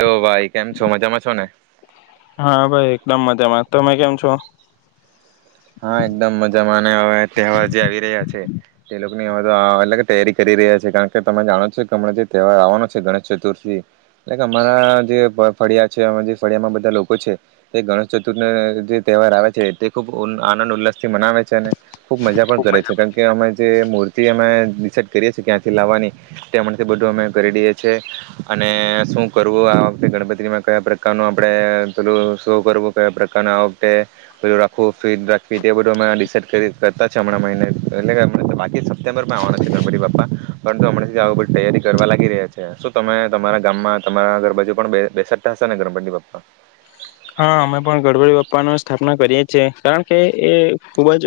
હા ભાઈ કેમ છો મજામાં છો ને હા ભાઈ એકદમ મજામાં તમે કેમ છો? હા એકદમ મજામાં હવે તહેવાર જે આવી રહ્યા છે તે લોકોની હવે તો અલગ તૈયારી કરી રહ્યા છે કારણ કે તમે જાણો છો કે હમણાં જે તહેવાર આવવાનો છે ગણેશ ચતુર્થી અમારા જે ફળિયા છે જે ફળિયામાં બધા લોકો છે તે ગણેશ ચતુર્થી જે તહેવાર આવે છે તે ખૂબ ખૂશી નો તહેવાર છે. ઓલ આનંદ. મનાવે છે અને ખુબ મજા પણ કરે છે કારણ કે અમે જે મૂર્તિ અમે લાવીએ છીએ. ડિસાઇડ કરીએ છે ક્યાંથી લાવવાની તે અથી બધું અમે કરી દઈએ છીએ અને શું કરવું આ વખતે ગણેશ ચતુર્થી માં કયા પ્રકારનો આપણેે પેલો શો કરવો જોઈએ. ખૂબ ફટાફટ એ બધું અમે ડીશાઈડ કરતા છે હમણાં મહિને એટલે કે બાકી સપ્ટેમ્બરમાં આવવાના છે ગણપતિ બાપ્પા પરંતુ હમણા આવિ બધી તૈયારી કરવા લાગી રહ્યા છે શું તમે તમારા ગામમાં તમારા ઘરબાજુ પણ બેસાતા હશો ને ગણપતિ બાપ્પા હા અમે પણ ગણપતિ બાપ્પાની સ્થાપના કરીએ છેએ કારણ કે એ ખુબ જ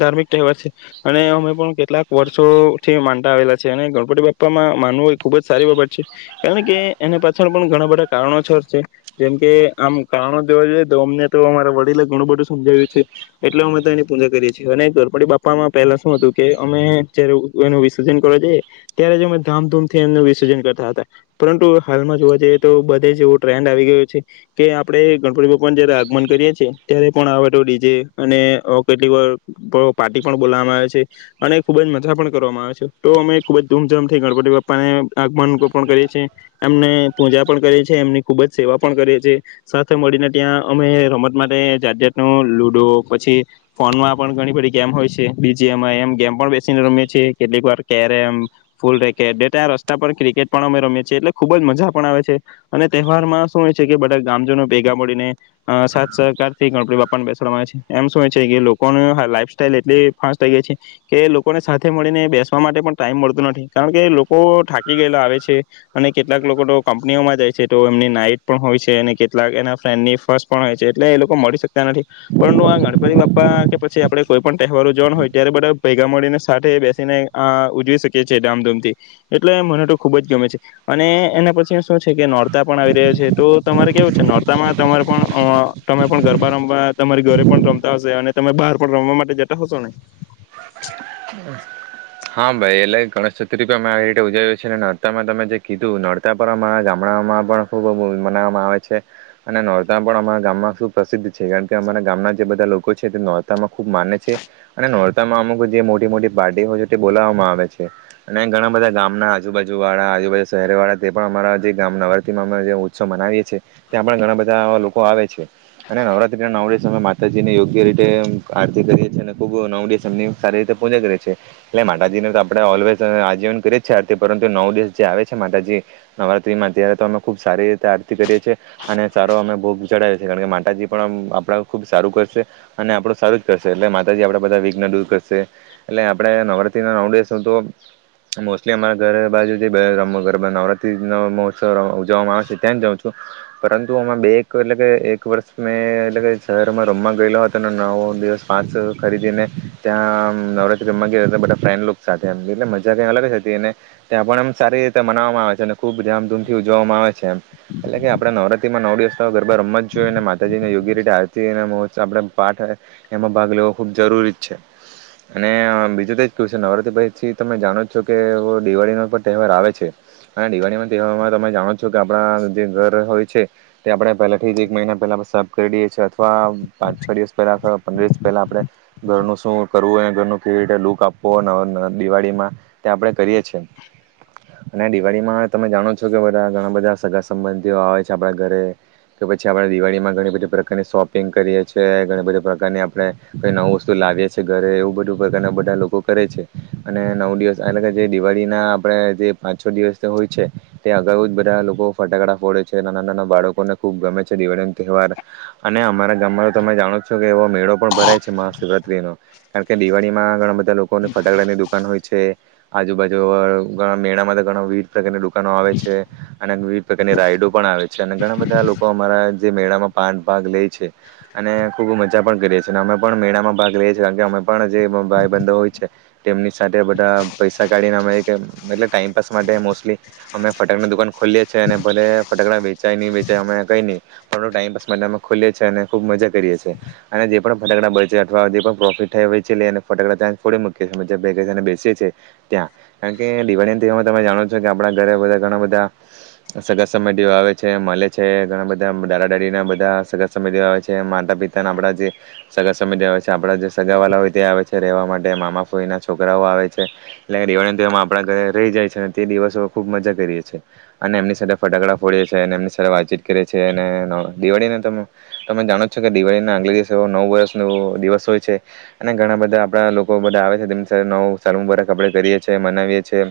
ધાર્મિક તહેવાર છે અને અમે પણ કેટલાક વર્ષોથી માનતા આવેલા છે અને ગણપતિ બાપ્પામાં માનવું એ ખુબ જ સારી બાબત છે કારણ કે એની પાછળ પણ ઘણા બધા કારણોસર છે જેમ કે? ઍ ધાર્મિક તહેવાર છે. આમ કારણો જોવા જઈએ તો અમને તો અમારા વડીલે ઘણું બધું સમજાવ્યું છે એટલે અમે તો એની પૂજા કરીએ છીએ અને ગણપતિ બાપામાં પહેલા શું હતું કે અમે જયારે એનું વિસર્જન કરવા જઈએ ત્યારે જ અમે ધામધૂમથી એમનું વિર્જન કરતા હતા પરંતુ હાલમાં જોવા જઈએ તો બધે જ એવો ટ્રેન્ડ આવી ગયો છે. કે આપણે ગણપતિ બાપ્પાને જયારે આગમન કરીએ છીએ ત્યારે પણ આ ડીજે અને કેટલીક વાર પાર્ટી પણ કરીએ છીએ અને ખૂબ જ મજા પણ કરવામાં આવે છે તો અમે ખૂબ ધૂમધામથી ગણપતિ બાપ્પાને આગમન પણ કરીએ છીએ એમની પૂજા પણ કરીએ છીએ એમની ખૂબ જ સેવા પણ કરીએ છીએ. સાથે મળને ત્યાં અમે રમત માટે જાત જાતન નો ન લુડો પછી ફોનમાં પણ ઘણી બધી ગેમ હોય છે બીજી અમે એમ ગેમ પણ બેસીને રમી છીએ કેટલીક વાર કેરમ. ફૂલ રેકેટ ત. રસ્તા પર ક્રિકેટ પણ અમે રમીએ છીએ એટલે ખુબ જ મજા પણ આવે છે અને તહેવારમાં શું હોય છે કે બધા ગેર જ હોય છે. ગામ જનો ભેગા મળીને સાથ. સહકાર થી ગણપતિ બાપાને બેસવાવામાં આવે છે. એમ શું છે કે લોકોનું લાઈફ સ્ટાઈલ એટલી ફાસ્ટ થઈ ગઈ છે કે લોકોને સાથે મળીને બેસવા માટે પણ ટાઈમ મળતો નથી કારણ કે લોકો થા કી ગયેલા આવે છે અને કેટલાક લોકો તો કંપનીઓમાં જાય છે તો એમની નાઈટ પણ હોય છે અનેઘરે હોય એ આવે. કેટલાક એના ફ્રેન્ડની ફર્સ્ટ પણ હોય છે એટલે એ લોકો મળી શકતા નથી પરંતુ આ ગણપતિ બાપા કે પછી આપને કોઈ પણ તહેવાર ઉજવવાનો હોય ત્યારે બધા ભેગા મળીને સાથે બેસીને આ ઉજવી શકીએ છીએ ધામધૂમથી એટલે મને તો ખૂબ જ ગમે છે અને એના પછી શું છે કે નોરતા પણ આવી રહ્યા છે તો તમારે કેવું ચાલીરહ્યું છે. નોરતામાં તમારે પણ અ તમે પણ ગરબા રમવા તમારી ઘરે પણ રમતા હશો અને તમે બહાર પણ રમવા માટે જતા હશો ને. હા ભાઈ એલે ગણેશ ચતુર્થી અમે આવી રીતે ઉજાવ્યો છે અને નોરતા માં તમે જે કીધું નો રતા પર અમારા ગામડામાં પણ ખૂબ મનાવવામાં આવે છે. અને નોરતા પણ અમારા ગામમાં ખુબ પ્રસિદ્ધ છે કારણ કે અમારા ગામના જે બધા લોકો છે તે નોરતામાં ખૂબ માને છે. અને નોરતામાં અમુક જે મોટી મોટી પાર્ટી હોય છે. બોલાવવામાં આવે છે અને ઘણા બધા ગામના આજુબાજુ વાળા આજુબાજુ શહેર વાળા તે પણ અમારા જે ગામ માં નવરાત્રીમાં અ ઉત્સવ મનાવીએ છીએ ત્યાં પણ ઘણા બધા લોકો આવે છે અને નવરાત્રીના નવ દિવસે માતાજી ને યોગ્ય રીતે આરતી કરીએ છીએ અને ખુબ નવ દિવસ સારી રીતે પૂજા કરીએ છીએ. એટલે માતાજીને તો આપણે ઓલવેઝ આજીવન કરીએ જીએ આરતી પરંતુ નવ દિવસ જે આવે છે માતાજી નવરાત્રીમાં અ્યારે તો અમે ખુબ સારી રીતે આરતી કરીએ છીએ અને સારો અમે ભોગ જડાવએ છીએ કારણ કે માતાજી પણ આપણા ખુબ સારું કરશે અને આપડું સારું જ કરશે એટલે માતાજી આપણા બધા વિઘ્ન દૂર કરશે. છે એટલે આપડે. નવરાત્રી નવ દિવસ તો મોસ્ટલી અમારા ઘરે બાજુથી નવરાત્રી નો મહોત્સવ ઉજવવામાં આવે છે ત્યાં જ જાઉં છું પરંતુ અમે બે એક એટલે કે એક વર્ષ મેં એટલે શહેરમાં રમવા ગયેલો હતો અને નવ દિવસ પાંચ ખરીદીને ત્યાં નવરાત્રી રમવા ગય. ફ્રેન્ડલોક સાથે એમ એટલે મજા જ કઈ અલગજ હતી અને ત્યાં પણ એમ સારી રીતે મનાવવામાં આવે છે અને ખૂબ ધામધૂમથી ઉજવવામાં આવે છે એમ એટલે કે આપણે નવરાત્રીમાં નવ દિવસગરબા રમવા જ જોઈ અને માતાજીને યોગ્ય રીતે આરતી આપણે પાઠ એમાં ભાગ લેવો ખૂબ જરૂરી જ છે અને બીજું તો.? કું છે નવરાત્રી પછી તમે જાણો જ છો કે દિવાળીનો પણ તહેવાર આવે છે અને દિવાળીના તહેવારમાં તમે જાણોછો કે. જો કે આપણા જે ઘર હોય છે. તે આપણે પહેલાથી જ એક મહિના પહેલા સફ કરી દઈએ છીએ અથવા પાંચ છ દિવસ પહેલા આથવા પંદર દિવસ પહેલા આપણે ઘરનું શું કરવું અને ઘરનું કેવી રીતે લુક આપવું? ઓ દિવાળીમાં ત્યાં આપણે કરીએ છેએ અને દિવાળીમાં તમે જાણો છો કે બધા ઘણા બધા સગા સંબંધીઓ આવે છે આપડા ઘરે કે પછી આપે દિવાળીમાં ઘણી બધી પ્રકારની શોપિંગ કરીએ છીએ ઘણી બધી પ્રકારની આપણે નવું વસ્તુ લાવીએ છીએ ઘરે એવું બધું પ્રકારના બધા લોકો. કરે છે અને નવ દિવસ એટલે કે જે દિવાળીના આપણે જે પાંચ છ દિવસ હોય છે તે અગાઉ જ બધા લોકો ફટાકડા ફોડે છે નાના નાના બાળકોને ખૂબ ગમે છે દિવાળીનો તહેવાર અને અમારા ગામમાં તમે જાણો છો કે. એવો [unintelligible] મેળો પણ ભરાય છે મહાશિવરાત્રી નો. કારણ કે દિવાળી માં ઘણા બધા. લોકોને ફટાકડા ની દુકાન હોય છે. આજુબાજુ ઘણા મેળામાં તો ઘણા વિવિધ પ્રકાર ના વ્યાપાર કરતા હોય છે. દુકાનોઆવે છે અને વિવિધ પ્રકારની રાઈડો પણ આવે છે. અને ઘણા બધા લોકો અમારા જે મેળામાં પાંચ ભાગ લે છે અને ખુબ મજા પણ કરીએ છીએ અને અમે પણ મેળામાં ભાગ લઈએ છીએ કારણ કે અમે પણ જે ભાઈ બંધો હોયછે. તેમની સાથે બધા પૈસા કાઢીને અમે મતલબ ટાઈમપાસ માટે મોસ્ટલી અમે ફટાકડા ની દુકાન ખોલીએ છીએ અને ભલે ફટાકડા વેચાય નહીં વેચાય અમે કંઈ નહીં પણ ટાઈમપાસ માટે અમે ખોલીએ છીએ અને ખૂબ મજા કરીએ છીએ અને જે પણ ફટકડા બચે છે અથવા જે પણ પ્રોફિટ થાય તે વેચીને અને ફટકડા ત્યાં. ગોળી મુકિત માં ત્યાં બેસીએ છીએ કારણ કે દિવાળી દિવામાં તમે જાણો છો કે આપણા ઘરે બધા ઘણા બધા સગા સબંધી મળવા આવે છે મળે છે ઘણા બધા દાદા દાદી ના બધા સગા સબંધી મળવા આવે છે. માતા પિતાના આપણા જે સગા સબંધી આવે છે. ચા આપડા જે સગાવવાલા હોય તે આવે છે રહેવા માટે મામા ફઈ છોકરાઓ આવે છે એટલે દિવાળી તો આપણા ઘરે રહી જાય છે તે દિવસો ખુબ મજા કરીએ છીએ અને એમની સાથે ફટાકડા ફોડીએ છી અને એમની સાથે વાતચીત કરીેી અને દિવાળીને તમે જાણો છો કે દિવાળીને આગલે દિવસે નવ વર્ષ ન દિવસ હોય છે અને ઘણા બધા આપડા લોકો બધા આવે છેની સાથે નવ સાલ બરા કપડે કરીએ છી મનાવીએ છ છેએ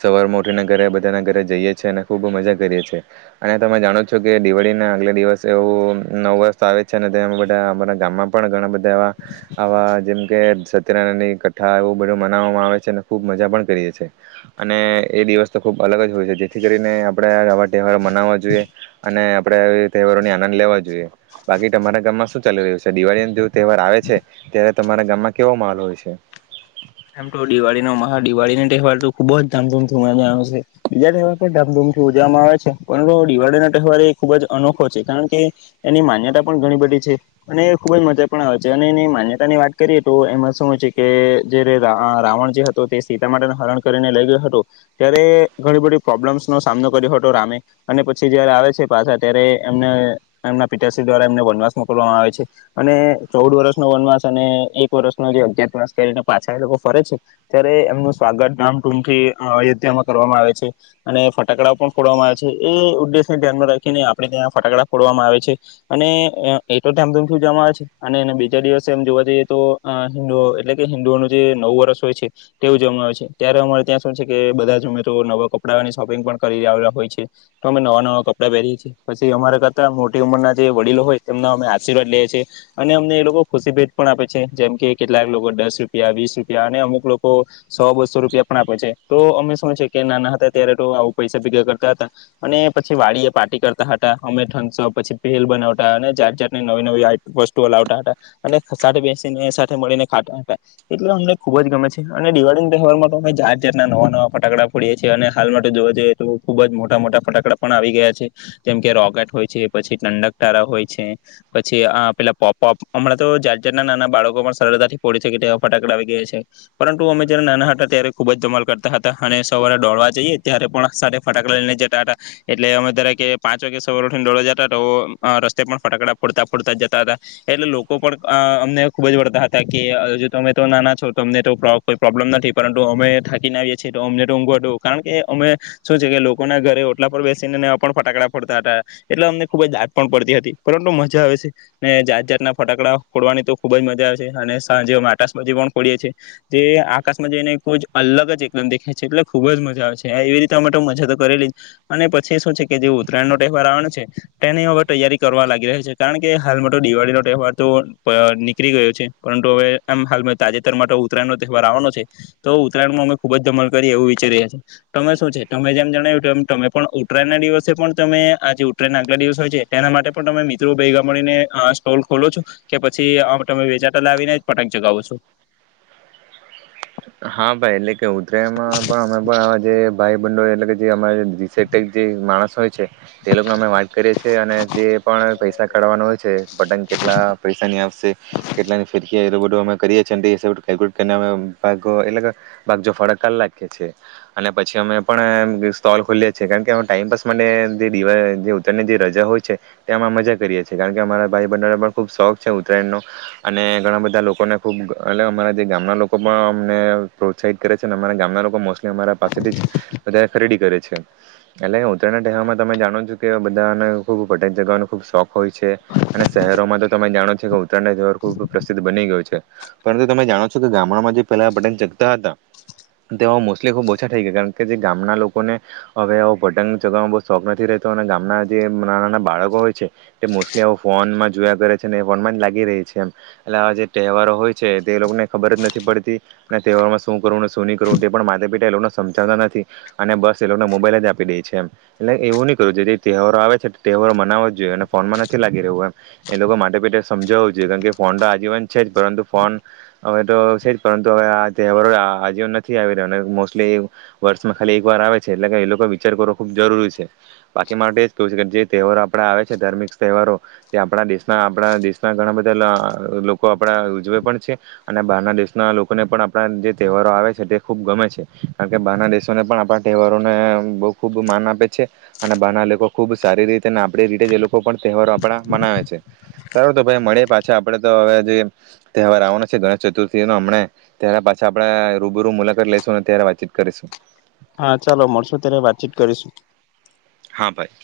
સવાર ઉઠીને ઘરે બધાના ઘરે જઈએ છી અને ખૂબ મજા કરીએ છીએ અને તમે જાણો છો કે દિવાળી ના આગલે દિવસ એવું નવ વર્ષ આવે છે અનેમાં બધા અમારા ગામમાં પણ ઘણા બધા એવાવા જેમકે સત્યનારાયણની કથ્ઠા એવું બધું મનાવવામાં આવે છે અને ખૂબ મજા પણ કરીએ છીએ અને એ દિવસ તો ખૂબ અલગ જ હોય છે જેથી કરીને આપણે આવા તહેવારો મનાવવા જોઈએ અને આપણે એ તહેવારોને આનંદ લેવા જોઈએ બાકી તમારા ગામમાં શું ચાલી રહ્યું છે દિવાળી જો તહેવાર આવે છે ત્યારે તમારા ગામમાં કેવો માલ હોય છે આમ તો દિવાળીનો મહ દિવાળી તહેવાર તો ખુબ જ ધામધૂમ થી ઉ આવે છે બીજા તહેવાર પણ ધામધૂમથી ઉજવામાં આવે છે પરંતુ દિવાળી ન તહેવાર એ ખુબ જ અનોખો છે કારણ કે એની માન્યતા પણ ઘણી બધી છે અને ખુબ જ મજા પણ આવે છે અને એની માન્યતાની વાત કરીએ તો એમાં શુંય છે કે રાવણ જે હતો તે સીતા માટે હરણ કરીને લઈ ગયો હતોું ત્યારે ઘણી બધી પ્રોબ્લેમ્સનોો સામનો કર્યો હતો રામે અને પછી જયારે આવે છે પાછા ત્યારે એમને એમના પિતાશ્રી દ્વારા એમને વનવાસ મોકલવામાં આવે છે અને ચૌદ વર્ષનો વનવાસ અને એક વર્ષનો જે અજતસ કરીને પાછ એ ફરે છે ત્યારે એમનું સ્વાગત ધમધૂમથી અયોધ્યામાં કરવામાં આવે છે અને ફટાકડા પણ ફોડવામાં આવે છે એ ઉદ્દેશને ધ્યાનમાં રાખીને આપણે ત્યાં ફટાકડા ફોડવામાં આવે છે અને એ તો ધામધૂમથી ઉજવામાં આવે છે અને બીજા દિવસે એમ જોવા જઈએ તો હિન્દુ એટલે કે જે નવું વર્ષ હોય છે તેવું જમા આવે છે ત્યારે અમારે ત્યાં શું છે કે બધા જ અમેિત નવા કપડાની શોપિંગ પણ કરીલા હોય છે તો અમે નવા નવા કપડા પહેરીએ છીએ પછી અમારા કરતા મોટી ઉંમરના જે વડીલો હોય એમના અમે આશીર્વાદ લેએ છીએ અને અમને એ લોકો ખુશી ભેટ પણ આપે છે જેમ કે કેટલાક લોકો દસ રૂપ વીસ રૂપિયા અને અમુક લોકો સો બસો રૂપિયા પણ આપે છે તો અમે શું છે કે નાના હતા ત્યારે તો આવ પૈસા ભેગા કરતા હતા અને પછી વાડી એ પાર્ટી કરતા હતા અમે ઠ પછી ભેલ બનાવતા અને જાત જાતની નવી નવી વસ્તુઓ લાવતા હતા અને સાથે બેસીને સાથે મળીને ખાતા હતા એટલે અમને ખુબ જ ગમે છે અને દિવાળી ના તહેવાર માં તો અમે જાારજાર ના નવા નવા ફાકડા ફોડીએ છીએ અને હાલ માટે જોવા જઈએ તો ખુબ જ મોટા મોટા ફટાકડા પણ આવી ગયા છે જેમ કે રોકેટ હોય છે પછી ટંડક તારા હોય છે પછી પેલા પોપ હોપ હમણાં તો જાારજાર નાના બાળકો પણ સરળતાથી ફોડે છે કે ફટાકડા ગયા પરંતુ અમે જયારે નાના હતા ત્યારે ખુબ જ ધમાલ કરતા હતા અને સવારે દોડળવા જઈએ ત્યારે પણ ફટાકડા લઈને જતા હતા એટલે અમે જરા કે પાંચ વાગે સવારેઠને દોળવા જતા તો રસ્તે પણ ફટાકડા ફોડતા ફોડતા જતા હતા એટલે લોકો પણ અમને ખુબ જ વળતા હતા કે હ અમે તો નાના છો તો અમને તો કોઈ પ્રોબ્લેમ નથી પરંતુ અમે થાકીને આવીએ છીએ તો અમને તો ઊંઘોટું કારણ કે અમે શું છે કે લોકોના ઘરે ઓટલા પર બેસીને પણ ફટાકડા ફડતા હતા એટલે અમને ખૂબ જ જાત પણ પડતી હતી પરંતુ મજા આવે છે ને જાત જાતના ફટાકડા ફોડવાની તો ખુબ જ મજા આવે છે અને સાંજે માટે આકાશમાં પણ ફોડીએી છે જે આકાશમાં એને ખ જ અલગ જ એકલમ દેખાય છે એટલે ખુબ જ મજા આવે છે એવી રીતે અમે તો મજા તો કરેલી જ અને પછી શું છે કે જે ઉત્તયણ વાર આવે છે તેની હવે તૈયારી કરવા લાગી રહ્યા છે કારણ કે હાલમાં તો દિવાળી નો તહેવાર તો નીકળી ગયો છે પરંતુ હવે એમ હાલ મે તાજેતર માટે ઉતરાયણ નો તહેવાર આવવાનો છે તો ઉત્તરાયણમાં અમે ખુબ જ ધમણ કરીએ એવું વિચારી્યાીએ તમે શું છે તમે જેમ જણ એ તમે પણ ઉત્તરાયણના દિવસે પણ તમે આજે ઉતરાયના આગલા દિવસ હોય છે તેના માટે પણ તમે મિત્રો ભગ મળીને સ્ટોલ ખોલો છો કે પછી તમે વેચાટ લાવીને પટાક જગાવું છું હા ભાઈ લ કે ઉતરાયમાં પણ અમે આ જે ભાઈ બંડો એટલે કે જે અમા જે માણસ હોય છે તે લોકોને અમે છે અને જે પણ પૈસા કાઢવાનો હોય છે બટન કેટલા પરેશાની આપશે કેટલા ની ફેરકી રોટ મે કરીએ છ કેલ્કુલેટ કર એટલે ભ જો ફડક ક લાગે છે અને પછી અમે પણ સ્ટોલ ખોલીએ છીએ કારણ કે અ ટાઈમપાસ માટે જે દ ઉત્તરાયની જે રજા હોય છે તે અમાં મજા કરીએ છ છેીએ કારણ કે અમારા ભાઈ બહેનોને પણ ખૂબ શોખ છે ઉત્તરાયણનો અને ઘણા બધા લોકોને ખૂબ અમારા જે ગામના લોકો અમને પ્રોત્સાહિત કરે છે અમારા ગામના લોકો મોસ્ટલી અમારા પાસેથી જ વધારે ખરીદી કરે છે એટલે ઉત્તરાયણના તહેવારમાં તમે જાણો છો કે બધાને ખૂબ વટેક જગવાઓનો ખબ શોખ હોય છે અને શહેરોમાં તો તમે જાણો છો કે ઉત્તરાયણના તહેવાર ખુબ પ્રસિદ્ધ બની ગયો છે પરંતુ તમે જાણો છો કે ગામડામાં જે પેલા પટંગ ચગતા હતા તે મોસ્ટલી ખુબ ઓછા થઈ ગયા કારણ કે જે ગામના લોકોને હવે પટંગ ચગાવવાનો બ શોખ નથી રહેતો અને ગામના જે ના નાના બાળકો હોય છે એ મોસ્ટલી ફોનમાં જોયા કરે છેને એ ફોનમાં જ લાગી રહી છે એમ એટલે આવા જે તહેવારો હોય છે તે એ લોકો ને ખબર જ નથી પડતી હેવામાં શું કરવુંને શું નહી કરું તે પણ મા પિ એ લોકોને સમજાવતા નથી અને બસ એ લોકોને મોબાઈલ જ આપી દે છે એમ એટલે એવું નહી કરવું જો જે તહેવારો આવે છે તહેવારો મનાવો જ જોઈએ અને ફોનમાં નથી લાગી રહ્યું એમ એ લોકો માટે પિટે સમજાવવું જોઈએ કારમ કે ફોન તો આજીવન છે જ પરંતુ ફોન હવે તો છે પરંતુ હવે આ તહેવારો આજવ નથી આવી રહ્યો અને મોસ્ટલી એ વર્ષમાં ખાલી એકવાર આવે છે એટલે કે એ લોકો વિચાર કરવો ખૂબ જરૂરી છે બાકી માટે એ જ કહવું છે કે જે તહેવારો આપણે આવે છે ધાર્મિક તહેવારો એ આપણા દેશના આપણા દેશના ઘણા બધા લોકો આપડા ઉજવે પણ છે અને બહારના દેશ ના લોકોને પણ આપણા જે તહેવારો આવે છે તે ખૂબ ગમે છે કારણ કે બહાર દેશોને પણ આપણા તહેવારોને બહુ ખૂબ માન આપે છે અને બહારના લોકો ખૂબ સારી રીતે અને આપણી રીતે જે લોકો પણ તહેવારો આપણા મનાવે છે સારો તો ભાઈ મળી પાછા આપણેે તો હવે જે તહેવાર આવવાના છે ગણેશ ચતુર્ હમ ત્યારે પાછા આપડણે રૂબરૂ મુલાકાત લઈશું અને ત્યારે વાતચીત કરીશું હા ચાલો મળશો ત્યારે વાતચીત કરીશું હા ભાઈ